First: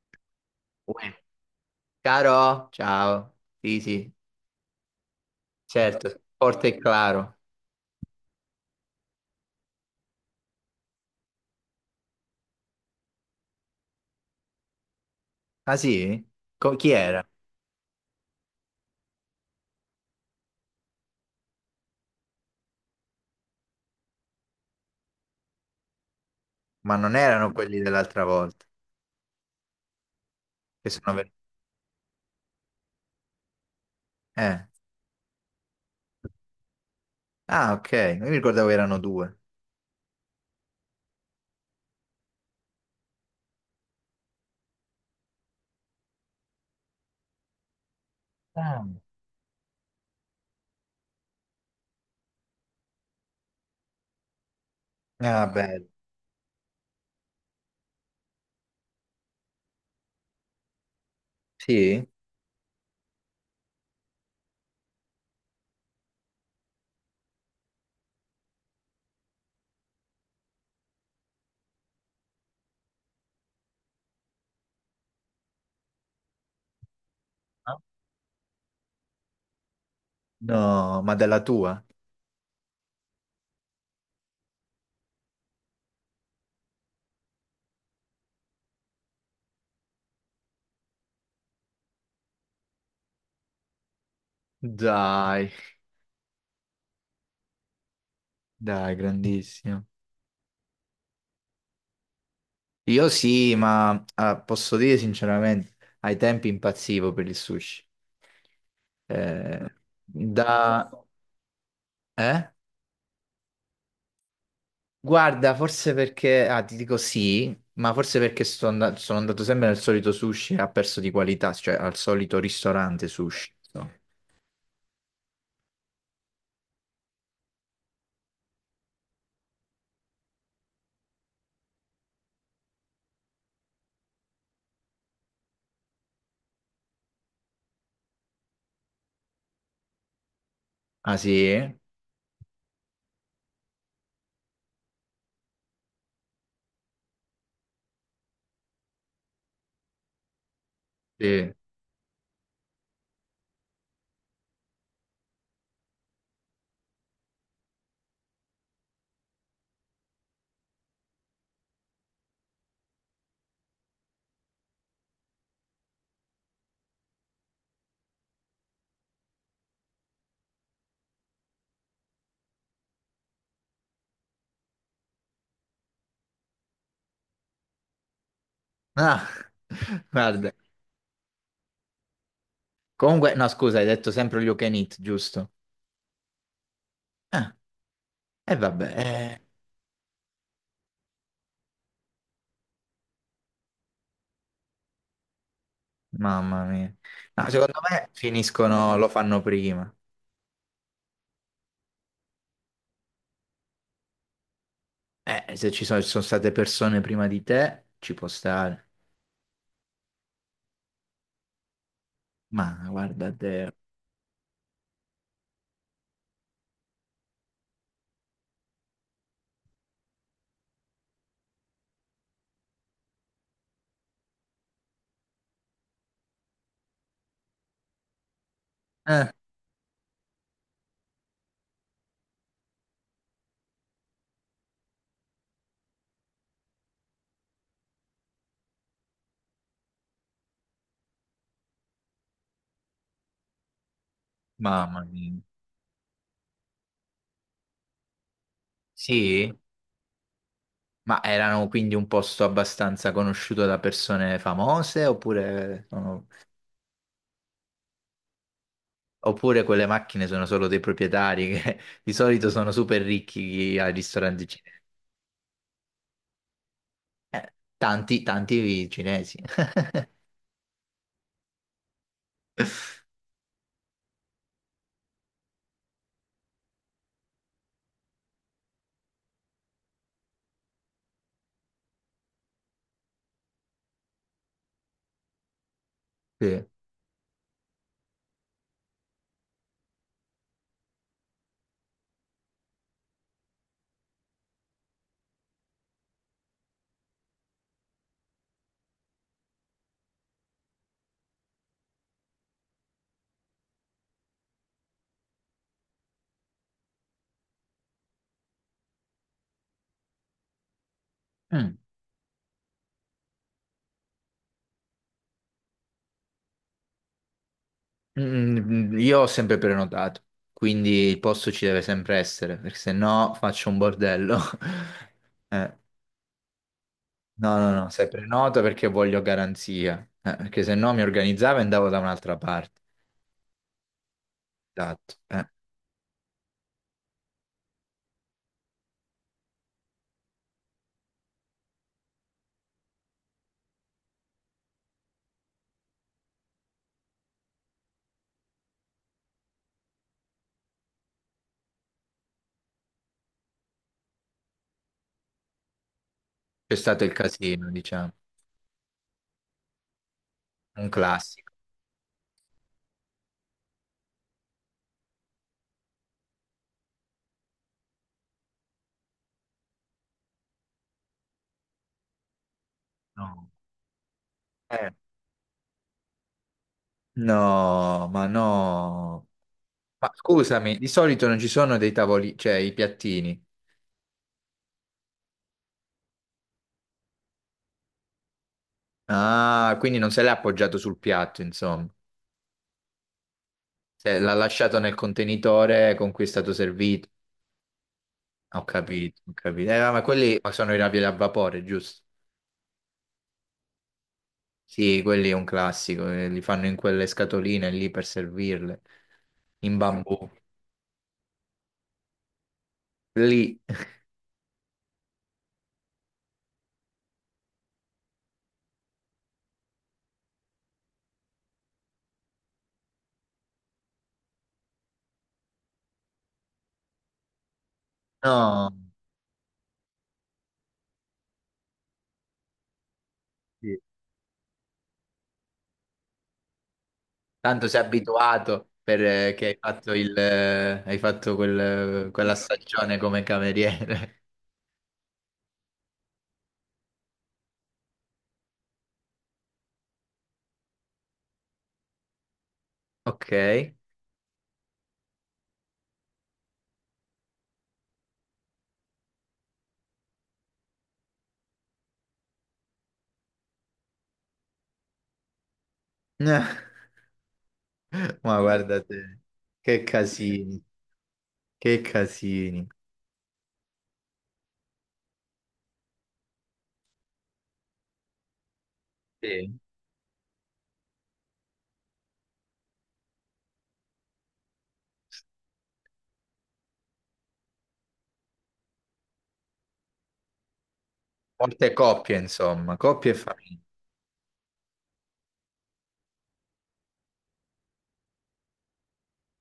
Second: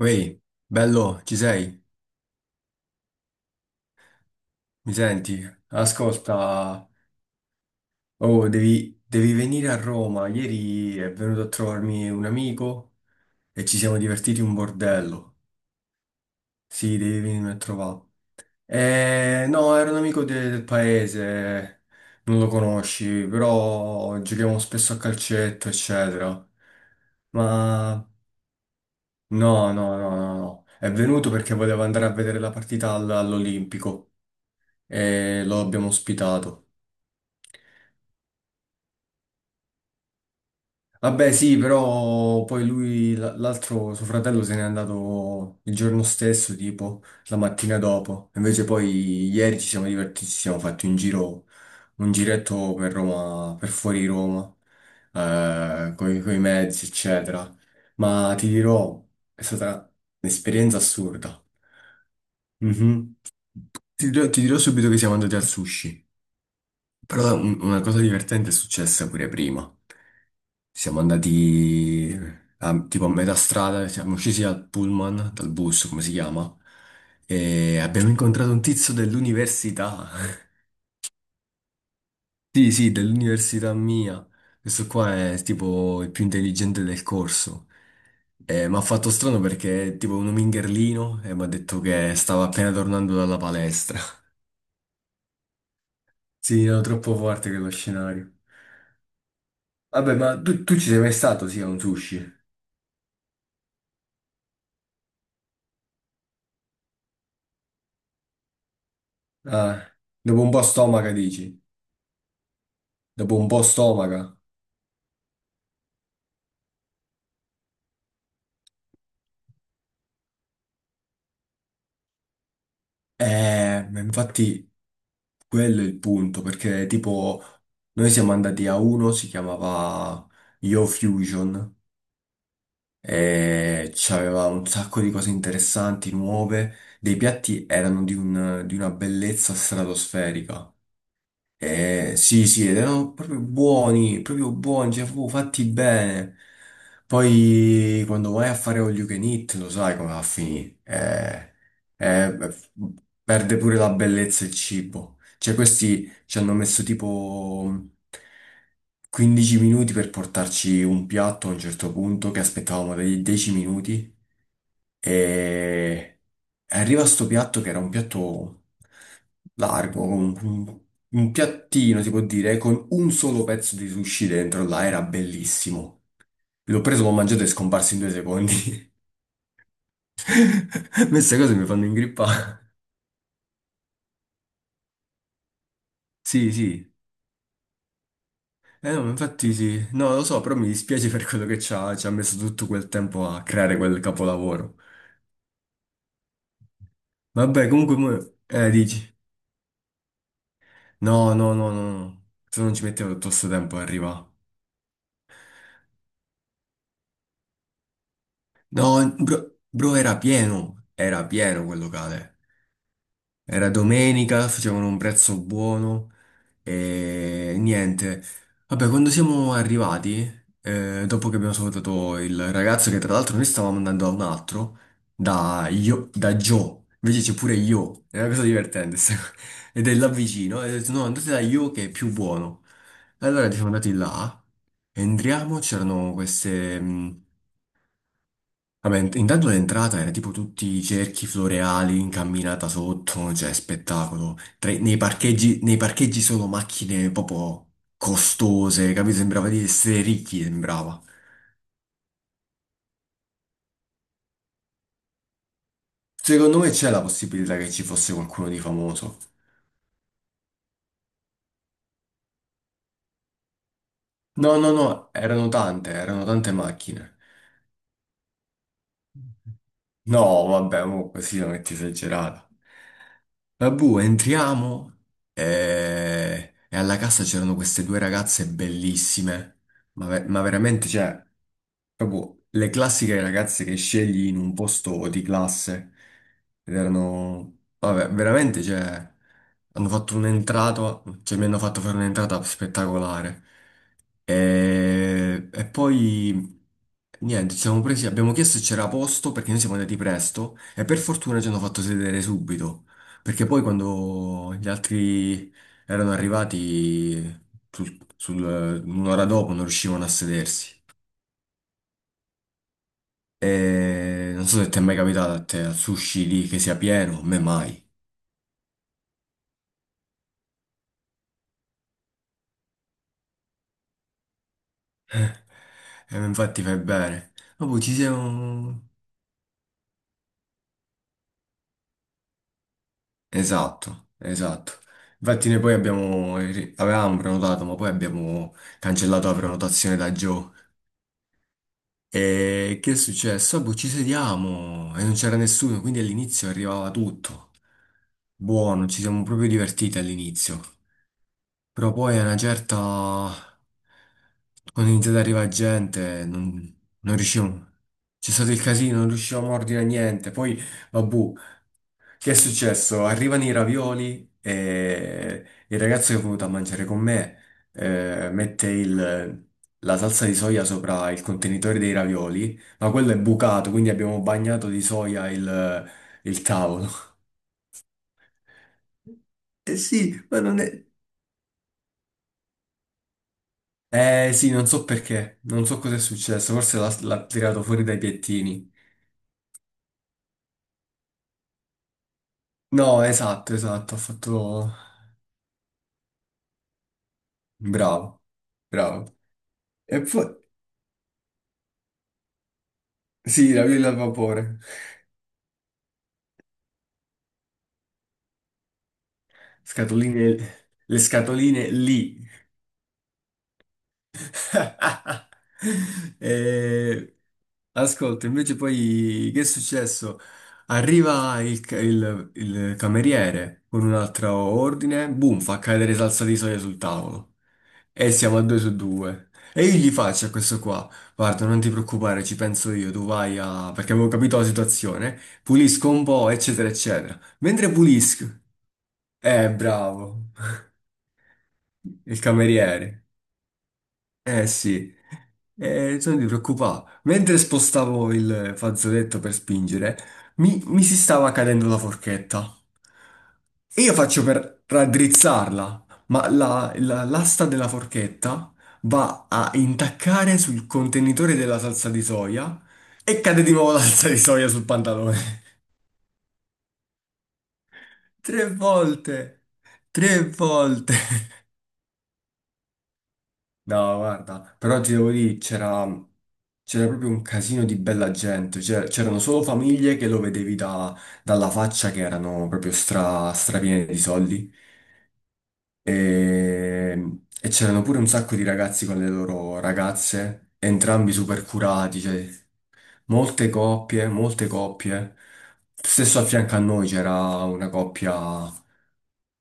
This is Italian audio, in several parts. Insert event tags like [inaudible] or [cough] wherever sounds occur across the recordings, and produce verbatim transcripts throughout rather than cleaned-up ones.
Ehi, Uè. bello, ci sei? Caro, ciao. Sì, sì, Mi senti? certo, forte e Ascolta, claro. oh, devi, devi venire a Roma. Ieri è venuto a trovarmi un amico e ci siamo divertiti un bordello. Ah sì? Co- chi Sì, devi era? venirmi a trovare. Eh, no, era un amico de- del paese, non lo conosci, però giochiamo spesso a calcetto, eccetera. Ma non erano quelli Ma dell'altra volta, no, no, no, no, no. che È sono venuto venuti. perché voleva andare a vedere la partita all- all'Olimpico Eh. e lo abbiamo ospitato. Ah, ok, io mi ricordavo erano due. Vabbè, sì, però poi lui, l- l'altro suo fratello se n'è andato il giorno stesso, tipo la mattina dopo. Invece Ah. poi ieri ci siamo divertiti, ci siamo fatti un giro, un giretto per Roma, per fuori Roma, Ah, bello. eh, coi, coi mezzi, eccetera. Ma ti dirò, è stata un'esperienza assurda. Sì? Mhm. Ti dirò, ti dirò subito che siamo andati al sushi, però un- una cosa divertente è successa pure prima. Siamo andati a- tipo a metà strada, siamo scesi dal pullman, dal bus, come si chiama, Ah. e abbiamo incontrato un tizio dell'università. [laughs] No, ma della tua? Sì, sì, dell'università mia. Questo qua è tipo il più intelligente del corso. E mi ha fatto strano perché è tipo un mingherlino e mi ha detto che stava appena tornando dalla palestra. [laughs] Dai, Sì, era troppo forte quello scenario. dai, grandissimo. Vabbè, ma tu, tu ci sei mai stato, sì, a un sushi? Io sì, ma ah, posso dire sinceramente, ai tempi impazzivo per il sushi. Eh, Ah, dopo un po' da... stomaca, dici? Eh? Dopo un po' stomaca. Guarda, forse perché, ah, ti dico sì, ma forse perché sto and- sono andato sempre nel solito sushi e ha perso di qualità, cioè al solito ristorante sushi. Eh, so. ma infatti quello è il punto, perché tipo noi siamo andati a uno, si chiamava Yo Fusion, e c'aveva un sacco di cose interessanti, nuove, dei piatti erano di un- di una bellezza stratosferica. Ah sì? Eh, sì, sì, ed erano proprio buoni, proprio buoni, cioè proprio fatti bene. Poi quando vai a fare all you can eat, lo sai come va a finire. Sì. Eh, eh, perde pure la bellezza il cibo. Cioè questi ci hanno messo tipo quindici minuti per portarci un piatto a un certo punto, che aspettavamo dei dieci minuti. E arriva sto piatto che era un piatto largo, un, un- un piattino si può dire, con un solo pezzo di sushi dentro là, era bellissimo. L'ho preso, l'ho mangiato e è scomparso in due secondi. Ah, [laughs] guarda. [laughs] Queste cose mi fanno ingrippare. Comunque, no, scusa, hai detto sempre all you can eat, giusto? Sì, sì. Ah, e vabbè, Eh no, ma eh, infatti sì. No, lo so, però mi dispiace per quello che ci ha, ci ha messo tutto quel tempo a creare quel capolavoro. mamma mia. No, Vabbè, secondo comunque, me mo- eh, finiscono, lo dici. fanno prima. No, no, no, no, no. Se non ci mettevo tutto questo tempo ad arrivare. Eh, se ci sono, ci sono state persone prima di te, ci può No, stare. bro, bro, era pieno, era pieno quel locale. Ma guarda Era te. domenica, facevano un prezzo buono e niente. Vabbè, quando siamo arrivati, eh, dopo che abbiamo salutato il ragazzo, che tra l'altro noi stavamo andando da un altro, da, io, da Joe, invece c'è pure Io, è una cosa divertente, sta Eh, co- [laughs] ed è là vicino, e ho detto no, andate da Io che è più buono. Allora siamo andati là, entriamo, c'erano queste... Vabbè, int- intanto l'entrata era tipo tutti i cerchi floreali, incamminata sotto, cioè spettacolo. Tra- nei mamma mia. parcheggi, nei parcheggi solo macchine proprio costose, capito? Sembrava Sì? di essere ricchi, sembrava. Ma erano quindi un posto abbastanza conosciuto da persone famose oppure, sono- Secondo me c'è la possibilità che ci fosse qualcuno di famoso. oppure quelle macchine sono solo dei proprietari che [laughs] di solito sono super ricchi ai ristoranti No, no, cinesi? no, erano tante, erano tante macchine. Eh, tanti, tanti cinesi. [laughs] No, vabbè, mo così la metti esagerata. Vabbù, entriamo e... e alla cassa c'erano queste due ragazze bellissime, ma, ve- ma veramente, cioè, proprio le classiche ragazze che scegli in un posto di classe. Sì. Ed erano, vabbè, veramente, cioè, hanno fatto un'entrata, cioè mi hanno fatto fare un'entrata spettacolare. E, e poi niente, ci siamo presi, abbiamo chiesto se c'era posto perché noi siamo andati presto e per fortuna ci hanno fatto sedere subito, perché poi quando gli altri erano arrivati sul- sul- un'ora dopo non riuscivano a sedersi. Mm. E non so se ti è mai capitato a te al sushi lì che sia pieno, a me mai. Mm, mm, io ho sempre prenotato, quindi il posto ci deve sempre essere, perché se no faccio un bordello. [laughs] Eh, [laughs] E infatti fai bene. no, Ma no, poi no, ci se prenoto perché siamo. voglio garanzia, eh, perché se no mi organizzavo e andavo da un'altra parte. Esatto, esatto. Esatto. Eh. Infatti noi poi abbiamo, avevamo prenotato, ma poi abbiamo cancellato la prenotazione da Joe. E che è successo? Ah, boh, ci sediamo e non c'era nessuno, quindi all'inizio arrivava tutto. Buono, ci siamo proprio divertiti all'inizio. Però poi a una certa... Quando è iniziata ad arrivare gente, C'è non, stato il non riuscivamo. casino, diciamo, C'è stato il casino, non riuscivamo a ordinare niente. Poi, un vabbè, classico. che è successo? Arrivano i ravioli e il ragazzo che è venuto a mangiare con me eh, mette il- la salsa di soia sopra il contenitore dei ravioli, ma quello è No. bucato, quindi abbiamo bagnato di Eh, soia il, il tavolo. no, ma no. Eh Ma sì, ma non scusami, è... di solito non ci sono dei tavoli, cioè i piattini. Eh sì, non so perché, non so cosa è successo, forse l'ha l'ha tirato fuori dai piattini. Ah, quindi non se l'è appoggiato sul piatto, insomma. No, esatto, esatto, ha Se l'ha fatto... lasciato nel contenitore con cui è stato servito. Bravo, Ho bravo. capito, ho capito. Eh, no, E ma poi... quelli sono i ravioli a vapore, giusto? Sì, i ravioli al vapore. Sì, quelli è un classico, eh, li fanno in quelle scatoline lì per servirle, in bambù. Scatoline, le scatoline lì. Lì. [laughs] [laughs] Eh, ascolta, invece poi che è successo? Arriva il, ca- il- il cameriere con un altro ordine, boom, fa cadere salsa di soia sul tavolo e siamo a due No. su due. E io gli faccio a questo qua, guarda, non ti preoccupare, ci penso io, tu vai a... Sì. perché avevo capito la situazione, pulisco un po', eccetera, eccetera. Tanto Mentre sei pulisco, abituato perché eh, hai fatto il, bravo, eh, hai fatto [laughs] quel- il quella stagione cameriere. come cameriere. [laughs] Eh sì, eh, sono di preoccupato. Mentre spostavo il fazzoletto per spingere, mi, mi si stava cadendo la forchetta. Ok. E io faccio per raddrizzarla, ma la- la- l'asta della forchetta va a intaccare sul contenitore della salsa di soia e cade di nuovo la salsa di soia sul pantalone. [laughs] [laughs] Ma Tre guarda te, volte! che Tre casini, volte! che casini. No, guarda, però ti devo dire, c'era c'era proprio un casino di bella gente, cioè, c'erano solo Sì. famiglie che lo vedevi da- dalla faccia che erano proprio stra, strapiene di soldi e, e c'erano pure un sacco di ragazzi con le loro ragazze, entrambi super Molte curati, coppie, cioè, insomma, coppie e molte famiglie. coppie, molte coppie. Stesso a fianco a noi c'era una coppia.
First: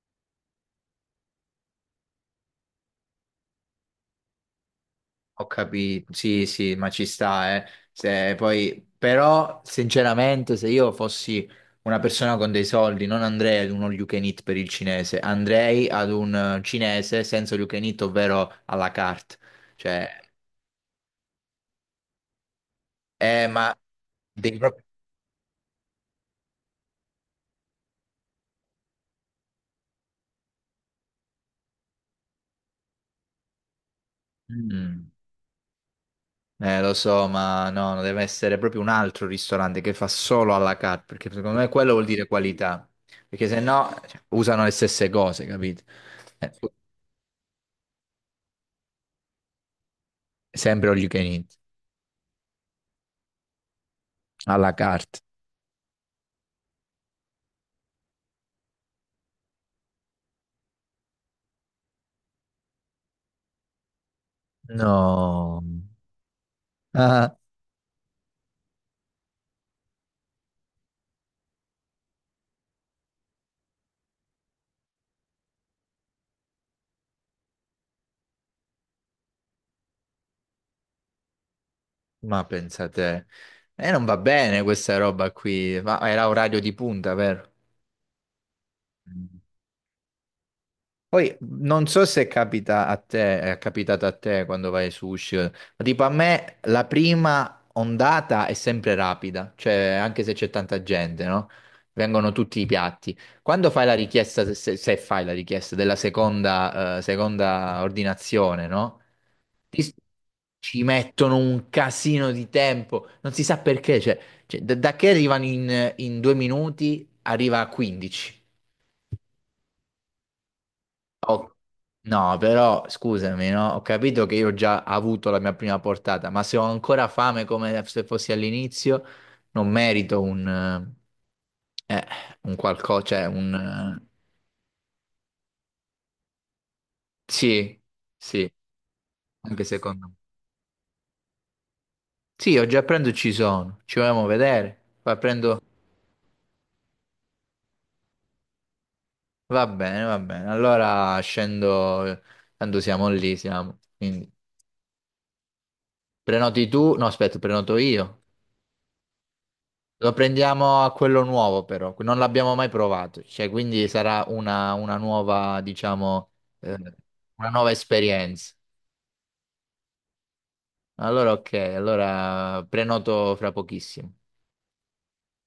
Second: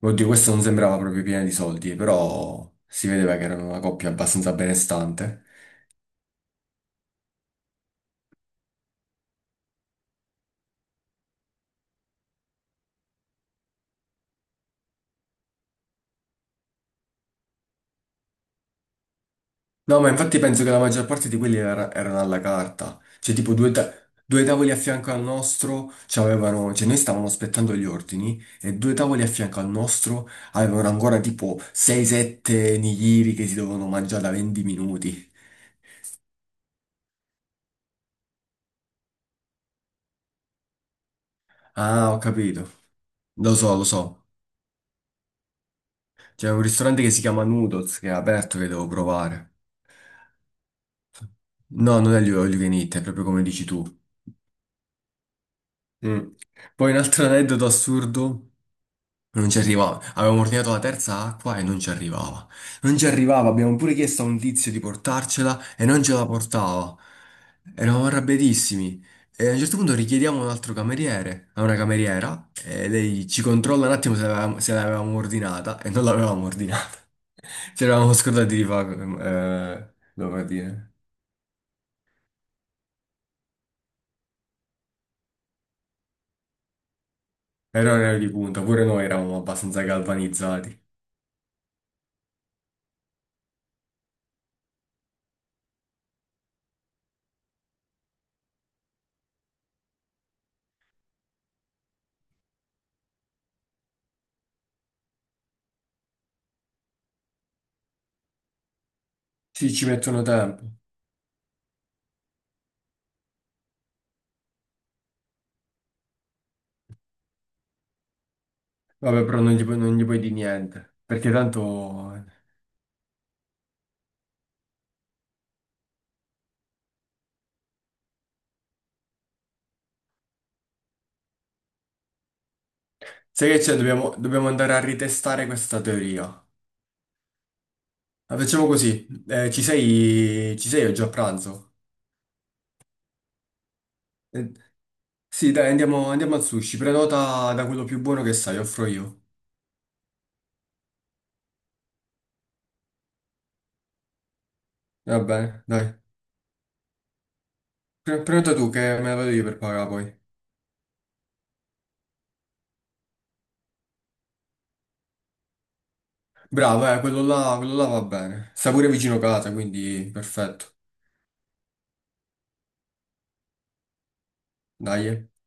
Oddio, questa non sembrava proprio piena di soldi, però si vedeva che erano una coppia abbastanza benestante. Ho capito, sì, sì, ma ci sta, eh. Se poi, però, sinceramente, se io fossi una persona con dei soldi, non andrei ad un all you can eat per il cinese, andrei ad un eh, cinese senza all you can eat, ovvero alla carte. No, Cioè, ma infatti penso che la maggior parte di quelli era- erano alla carta. Cioè, eh, tipo due, ma ta- due devi tavoli a proprio... fianco al nostro c'avevano. Cioè, noi stavamo aspettando gli ordini e due tavoli a fianco al nostro avevano ancora tipo sei sette nigiri che si dovevano mangiare da venti Mm. minuti. Eh, lo so, ma no, no, deve essere proprio un altro ristorante che fa solo alla carte, perché secondo me quello vuol Ah, ho dire capito. qualità, perché Lo se so, lo no, so. cioè, usano le stesse cose, capito? C'è Eh, un ristorante che si chiama Noodles, che è aperto, che devo provare. sempre all you can eat. No, non è l'olio all you can eat, è proprio come dici tu. Alla carta. Mm. Poi un altro aneddoto assurdo. Non ci arrivava. Avevamo ordinato la terza acqua e non ci arrivava. Non ci arrivava. Abbiamo pure chiesto a un tizio di portarcela No, e non ce la portava. ah, Eravamo arrabbiatissimi. E a un certo punto richiediamo un altro cameriere, a una cameriera, e lei ci controlla un attimo se l'avevamo se l'avevamo ordinata e non l'avevamo ordinata. [laughs] Ci eravamo scordati di fare, come dire, ma pensate, e non va bene questa roba qui, ma era orario di punta, vero? errore di punta. Pure noi eravamo abbastanza galvanizzati. Poi non so se capita a te, è capitato a te quando vai su sushi, ma tipo a me la prima ondata è sempre rapida, cioè anche se c'è tanta gente, no? Vengono tutti i piatti. Quando fai la richiesta, se, se fai la richiesta della seconda, eh, seconda ordinazione, no? Sì, ci Ti- mettono tempo. Ci mettono un casino di tempo, non si sa perché, cioè, cioè, da, da che arrivano in, in due minuti arriva a quindici. Vabbè, però non gli, pu- non gli puoi dire niente, perché Oh, tanto no, però scusami, no? Ho capito che io ho già avuto la mia prima portata, ma se ho ancora fame come se fossi all'inizio, non merito un, eh, un qualcosa, cioè sai un... che c'è? Eh, Dobbiamo, dobbiamo andare a ritestare questa teoria. sì, La sì, facciamo così. Eh, ci anche secondo me. sei, ci sei oggi a pranzo? Sì, oggi a pranzo ci sono, ci vogliamo Eh, vedere. Poi sì, prendo... dai, andiamo, andiamo al sushi. Prenota da quello più buono che sai, offro io. Va bene, va bene. Allora scendo, tanto siamo lì, siamo. Quindi Va bene, dai. prenoti tu, no, aspetta, prenoto io. Pre- prenota tu che me la vado io per pagare Lo poi. prendiamo a quello nuovo però, non l'abbiamo mai provato, cioè quindi sarà una, una nuova, diciamo, eh, Bravo, eh, quello una là, nuova quello là va bene. esperienza. Sta pure vicino casa, quindi perfetto. Allora ok, allora prenoto fra pochissimo. Dai. Eh.